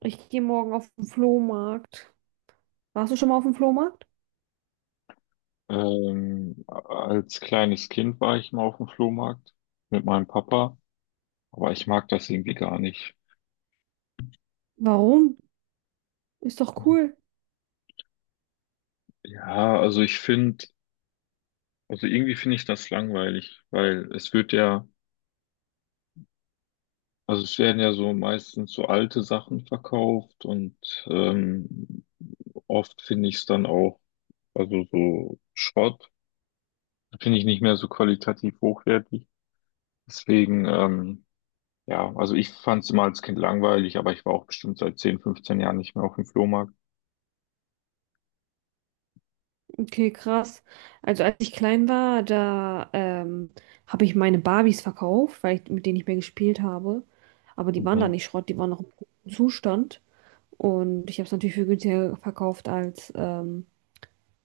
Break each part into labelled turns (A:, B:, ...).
A: Ich gehe morgen auf den Flohmarkt. Warst du schon mal auf dem Flohmarkt?
B: Als kleines Kind war ich mal auf dem Flohmarkt mit meinem Papa, aber ich mag das irgendwie gar nicht.
A: Warum? Ist doch cool.
B: Ja, also ich finde, also irgendwie finde ich das langweilig, weil es wird ja, also es werden ja so meistens so alte Sachen verkauft und ähm, oft finde ich es dann auch, also so Schrott, finde ich nicht mehr so qualitativ hochwertig. Deswegen, ja, also ich fand es immer als Kind langweilig, aber ich war auch bestimmt seit 10, 15 Jahren nicht mehr auf dem Flohmarkt.
A: Okay, krass. Also als ich klein war, da habe ich meine Barbies verkauft, mit denen ich mehr gespielt habe. Aber die waren da
B: Mhm,
A: nicht Schrott, die waren noch im guten Zustand. Und ich habe es natürlich für günstiger verkauft, als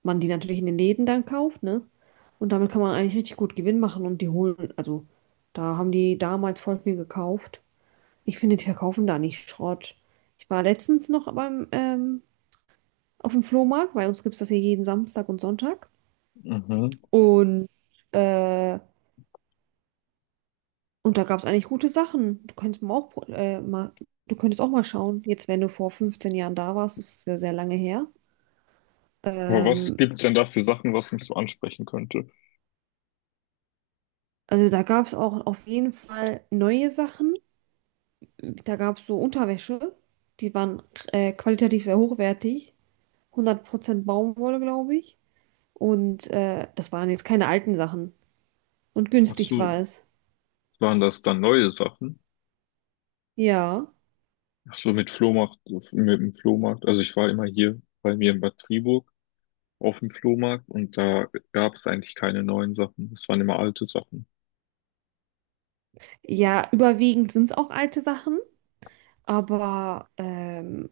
A: man die natürlich in den Läden dann kauft, ne? Und damit kann man eigentlich richtig gut Gewinn machen und die holen, also da haben die damals voll viel gekauft. Ich finde, die verkaufen da nicht Schrott. Ich war letztens noch auf dem Flohmarkt, bei uns gibt es das hier jeden Samstag und Sonntag.
B: mhm.
A: Und, äh, und da gab es eigentlich gute Sachen. Du könntest auch mal schauen, jetzt wenn du vor 15 Jahren da warst, das ist ja sehr lange her.
B: Aber was
A: Ähm,
B: gibt's denn da für Sachen, was mich so ansprechen könnte?
A: also da gab es auch auf jeden Fall neue Sachen. Da gab es so Unterwäsche, die waren qualitativ sehr hochwertig. 100% Baumwolle, glaube ich. Und das waren jetzt keine alten Sachen. Und
B: Ach
A: günstig
B: so,
A: war es.
B: waren das dann neue Sachen?
A: Ja.
B: Ach so, mit Flohmarkt, mit dem Flohmarkt. Also ich war immer hier bei mir in Bad Triburg auf dem Flohmarkt und da gab's eigentlich keine neuen Sachen. Es waren immer alte Sachen.
A: Ja, überwiegend sind es auch alte Sachen, aber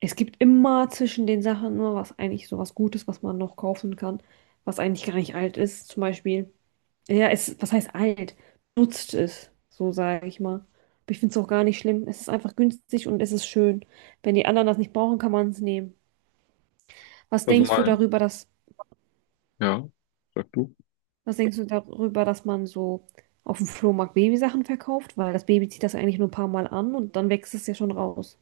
A: es gibt immer zwischen den Sachen nur was eigentlich so was Gutes, was man noch kaufen kann, was eigentlich gar nicht alt ist. Zum Beispiel, ja, es, was heißt alt? Nutzt es, so sage ich mal. Aber ich finde es auch gar nicht schlimm. Es ist einfach günstig und es ist schön. Wenn die anderen das nicht brauchen, kann man es nehmen. Was
B: Also
A: denkst du
B: mal,
A: darüber, dass
B: ja, sag du.
A: Was denkst du darüber, dass man so auf dem Flohmarkt Babysachen verkauft? Weil das Baby zieht das eigentlich nur ein paar Mal an und dann wächst es ja schon raus.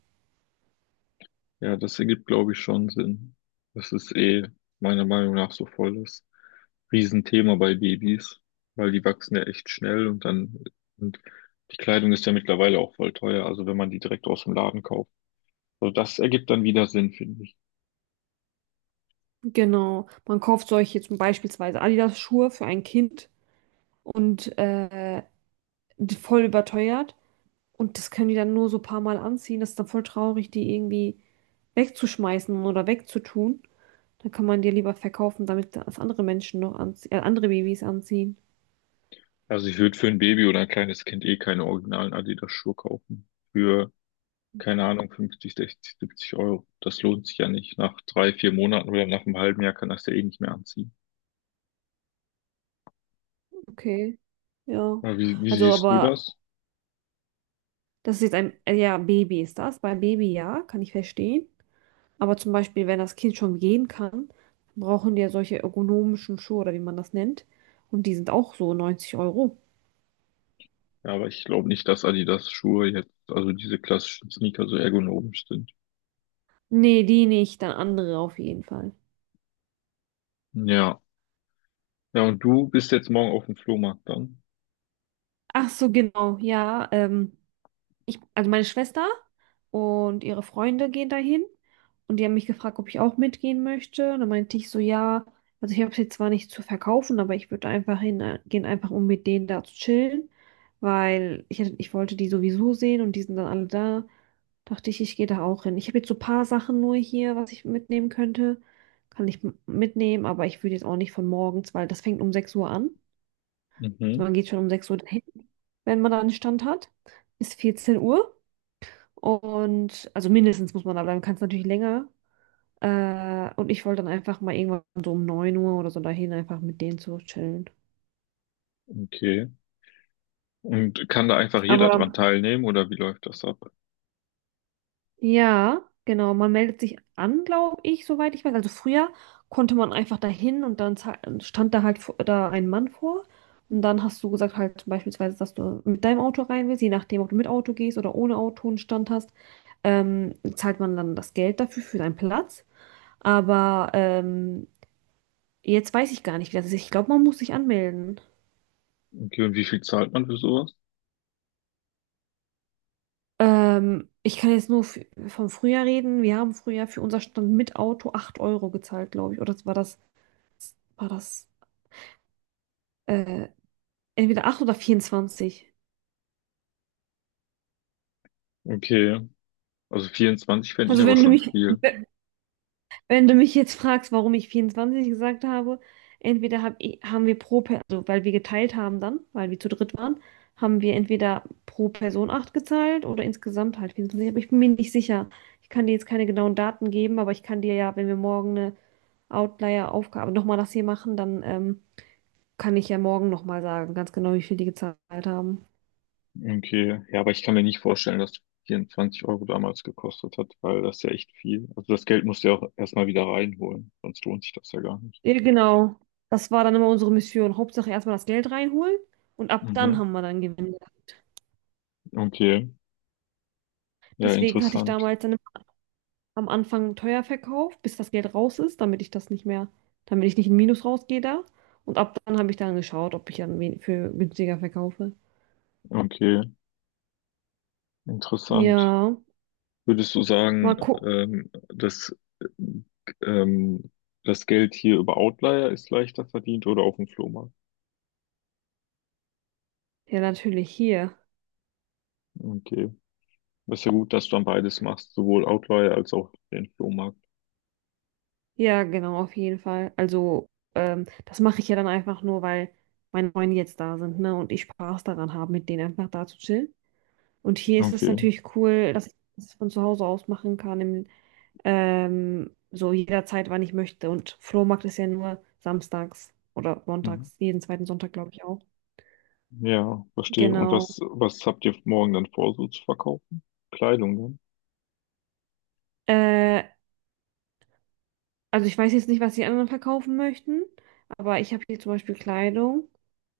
B: Ja, das ergibt, glaube ich, schon Sinn. Das ist eh meiner Meinung nach so voll das Riesenthema bei Babys, weil die wachsen ja echt schnell und dann, und die Kleidung ist ja mittlerweile auch voll teuer, also wenn man die direkt aus dem Laden kauft. Also das ergibt dann wieder Sinn, finde ich.
A: Genau. Man kauft solche zum beispielsweise Adidas-Schuhe für ein Kind und die voll überteuert. Und das können die dann nur so ein paar Mal anziehen. Das ist dann voll traurig, die irgendwie wegzuschmeißen oder wegzutun. Dann kann man die lieber verkaufen, damit das andere Menschen noch anziehen, andere Babys anziehen.
B: Also ich würde für ein Baby oder ein kleines Kind eh keine originalen Adidas-Schuhe kaufen. Für, keine Ahnung, 50, 60, 70 Euro. Das lohnt sich ja nicht. Nach drei, vier Monaten oder nach einem halben Jahr kann das ja eh nicht mehr anziehen.
A: Okay, ja.
B: Aber wie
A: Also,
B: siehst du
A: aber.
B: das?
A: Das ist jetzt ein, ja, Baby ist das. Bei Baby ja, kann ich verstehen. Aber zum Beispiel, wenn das Kind schon gehen kann, brauchen die ja solche ergonomischen Schuhe oder wie man das nennt. Und die sind auch so 90 Euro.
B: Ja, aber ich glaube nicht, dass Adidas Schuhe jetzt, also diese klassischen Sneaker so ergonomisch sind.
A: Nee, die nicht, dann andere auf jeden Fall.
B: Ja. Ja, und du bist jetzt morgen auf dem Flohmarkt dann?
A: Ach so, genau, ja. Also meine Schwester und ihre Freunde gehen dahin und die haben mich gefragt, ob ich auch mitgehen möchte. Und dann meinte ich so, ja, also ich habe es jetzt zwar nicht zu verkaufen, aber ich würde einfach hingehen, einfach um mit denen da zu chillen, ich wollte die sowieso sehen und die sind dann alle da. Dachte ich, ich gehe da auch hin. Ich habe jetzt so ein paar Sachen nur hier, was ich mitnehmen könnte. Kann ich mitnehmen, aber ich würde jetzt auch nicht von morgens, weil das fängt um 6 Uhr an. Also
B: Mhm.
A: man geht schon um 6 Uhr dahin, wenn man da einen Stand hat. Bis 14 Uhr. Und also mindestens muss man da bleiben, kann es natürlich länger. Und ich wollte dann einfach mal irgendwann so um 9 Uhr oder so dahin einfach mit denen zu chillen.
B: Okay. Und kann da einfach jeder dran
A: Aber
B: teilnehmen oder wie läuft das ab?
A: ja, genau, man meldet sich an, glaube ich, soweit ich weiß. Also früher konnte man einfach dahin und dann stand da halt da ein Mann vor. Und dann hast du gesagt halt beispielsweise, dass du mit deinem Auto rein willst, je nachdem, ob du mit Auto gehst oder ohne Auto einen Stand hast, zahlt man dann das Geld dafür für deinen Platz. Aber jetzt weiß ich gar nicht, wie das ist. Ich glaube, man muss sich anmelden.
B: Okay, und wie viel zahlt man für sowas?
A: Ich kann jetzt nur vom Frühjahr reden. Wir haben früher für unser Stand mit Auto 8 Euro gezahlt, glaube ich. Oder war das äh, entweder 8 oder 24.
B: Okay. Also 24 fände ich
A: Also
B: aber
A: wenn du
B: schon
A: mich,
B: viel.
A: wenn du mich jetzt fragst, warum ich 24 gesagt habe, haben wir pro Person, also weil wir geteilt haben dann, weil wir zu dritt waren, haben wir entweder pro Person 8 gezahlt oder insgesamt halt 24. Aber ich bin mir nicht sicher. Ich kann dir jetzt keine genauen Daten geben, aber ich kann dir ja, wenn wir morgen Outlier-Aufgabe nochmal das hier machen, dann kann ich ja morgen nochmal sagen, ganz genau, wie viel die gezahlt haben.
B: Okay. Ja, aber ich kann mir nicht vorstellen, dass 24 Euro damals gekostet hat, weil das ist ja echt viel. Also das Geld musst du ja auch erstmal wieder reinholen, sonst lohnt sich das ja gar nicht.
A: Ja, genau. Das war dann immer unsere Mission. Hauptsache erstmal das Geld reinholen und ab dann
B: Mhm.
A: haben wir dann Gewinn gehabt.
B: Okay. Ja,
A: Deswegen hatte ich
B: interessant.
A: damals dann am Anfang teuer verkauft, bis das Geld raus ist, damit ich das nicht mehr, damit ich nicht in Minus rausgehe da. Und ab dann habe ich dann geschaut, ob ich dann für günstiger verkaufe.
B: Okay. Interessant.
A: Ja,
B: Würdest du sagen,
A: mal gucken.
B: dass ähm, das Geld hier über Outlier ist leichter verdient oder auf dem Flohmarkt?
A: Ja, natürlich hier.
B: Okay. Ist ja gut, dass du dann beides machst, sowohl Outlier als auch den Flohmarkt.
A: Ja, genau, auf jeden Fall. Also, das mache ich ja dann einfach nur, weil meine Freunde jetzt da sind, ne, und ich Spaß daran habe, mit denen einfach da zu chillen. Und hier ist es
B: Okay.
A: natürlich cool, dass ich das von zu Hause aus machen kann, so jederzeit, wann ich möchte. Und Flohmarkt ist ja nur samstags oder
B: Mhm.
A: sonntags, jeden zweiten Sonntag, glaube ich auch.
B: Ja, verstehe. Und
A: Genau.
B: was habt ihr morgen dann vor, so zu verkaufen? Kleidung, ne?
A: Äh, Also ich weiß jetzt nicht, was die anderen verkaufen möchten, aber ich habe hier zum Beispiel Kleidung.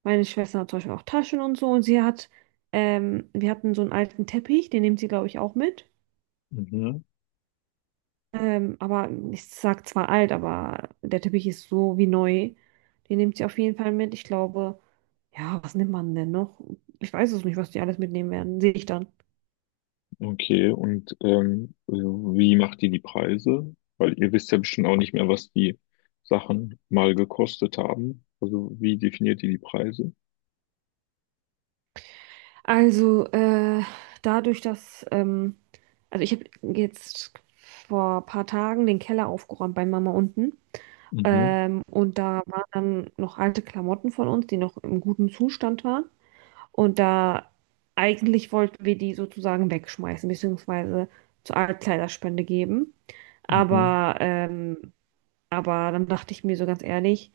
A: Meine Schwester hat zum Beispiel auch Taschen und so und wir hatten so einen alten Teppich, den nimmt sie, glaube ich, auch mit.
B: Mhm.
A: Aber ich sag zwar alt, aber der Teppich ist so wie neu. Den nimmt sie auf jeden Fall mit. Ich glaube, ja, was nimmt man denn noch? Ich weiß es nicht, was die alles mitnehmen werden. Sehe ich dann.
B: Okay, und wie macht ihr die Preise? Weil ihr wisst ja bestimmt auch nicht mehr, was die Sachen mal gekostet haben. Also wie definiert ihr die Preise?
A: Also, äh, dadurch, dass, ähm, also ich habe jetzt vor ein paar Tagen den Keller aufgeräumt bei Mama unten.
B: Mhm,
A: Und da waren dann noch alte Klamotten von uns, die noch im guten Zustand waren. Und da eigentlich wollten wir die sozusagen wegschmeißen, beziehungsweise zur Altkleiderspende geben.
B: mhm,
A: Aber, ähm, aber dann dachte ich mir so ganz ehrlich,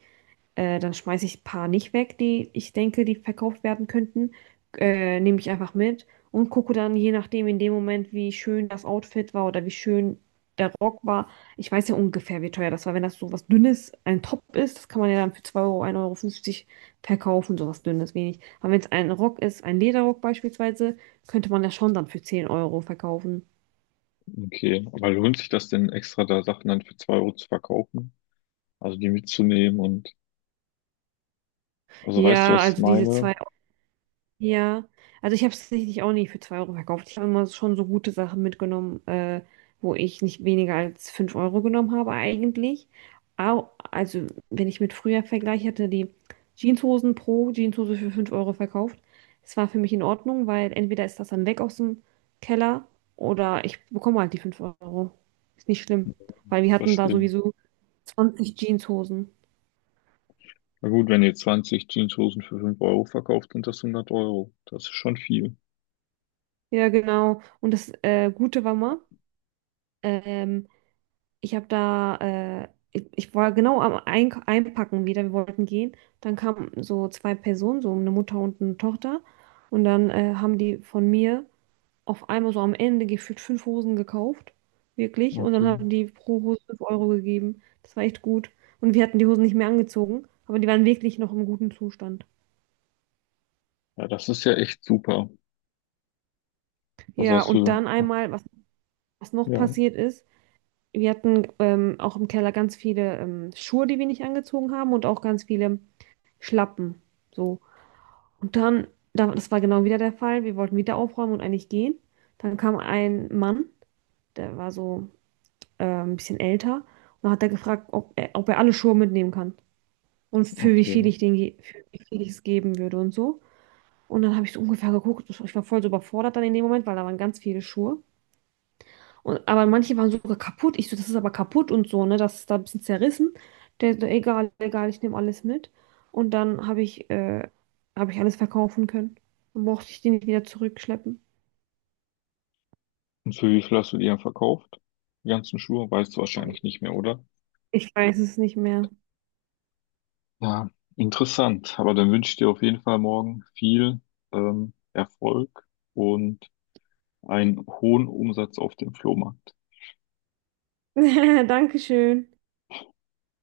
A: dann schmeiße ich ein paar nicht weg, die ich denke, die verkauft werden könnten. Nehme ich einfach mit und gucke dann, je nachdem, in dem Moment, wie schön das Outfit war oder wie schön der Rock war. Ich weiß ja ungefähr, wie teuer das war. Wenn das so was Dünnes, ein Top ist, das kann man ja dann für 2 Euro, 1,50 Euro verkaufen, so was Dünnes, wenig. Aber wenn es ein Rock ist, ein Lederrock beispielsweise, könnte man das schon dann für 10 Euro verkaufen.
B: okay. Aber lohnt sich das denn extra, da Sachen dann für 2 Euro zu verkaufen? Also die mitzunehmen also weißt du,
A: Ja,
B: was ich
A: also diese
B: meine?
A: zwei. Ja, also ich habe es tatsächlich auch nicht für 2 Euro verkauft. Ich habe immer schon so gute Sachen mitgenommen, wo ich nicht weniger als 5 Euro genommen habe eigentlich. Au, also wenn ich mit früher vergleiche, hatte die Jeanshosen pro Jeanshose für 5 Euro verkauft. Es war für mich in Ordnung, weil entweder ist das dann weg aus dem Keller oder ich bekomme halt die 5 Euro. Ist nicht schlimm, weil wir hatten da
B: Verstehe.
A: sowieso 20 Jeanshosen.
B: Na gut, wenn ihr 20 Jeanshosen für 5 Euro verkauft, sind das 100 Euro. Das ist schon viel.
A: Ja, genau. Und das Gute war mal, ähm, ich habe da, ich war genau am Eink Einpacken wieder, wir wollten gehen. Dann kamen so zwei Personen, so eine Mutter und eine Tochter. Und dann haben die von mir auf einmal so am Ende gefühlt fünf Hosen gekauft. Wirklich. Und dann
B: Okay.
A: haben die pro Hose 5 Euro gegeben. Das war echt gut. Und wir hatten die Hosen nicht mehr angezogen, aber die waren wirklich noch im guten Zustand.
B: Ja, das ist ja echt super. Also
A: Ja,
B: hast
A: und
B: du,
A: dann einmal, was noch
B: ja,
A: passiert ist, wir hatten auch im Keller ganz viele Schuhe, die wir nicht angezogen haben und auch ganz viele Schlappen. So. Und dann, das war genau wieder der Fall. Wir wollten wieder aufräumen und eigentlich gehen. Dann kam ein Mann, der war so ein bisschen älter. Und dann hat er gefragt, ob er alle Schuhe mitnehmen kann. Und für wie
B: okay.
A: viel ich für wie viel ich es geben würde und so. Und dann habe ich so ungefähr geguckt. Ich war voll so überfordert dann in dem Moment, weil da waren ganz viele Schuhe. Und, aber manche waren sogar kaputt. Ich so, das ist aber kaputt und so, ne? Das ist da ein bisschen zerrissen. Der so, egal, egal, ich nehme alles mit. Und dann habe ich alles verkaufen können. Dann brauchte ich die nicht wieder zurückschleppen.
B: Und für wie viel hast du die dann verkauft? Die ganzen Schuhe? Weißt du wahrscheinlich nicht mehr, oder?
A: Ich weiß es nicht mehr.
B: Ja, interessant. Aber dann wünsche ich dir auf jeden Fall morgen viel Erfolg und einen hohen Umsatz auf dem Flohmarkt.
A: Dankeschön.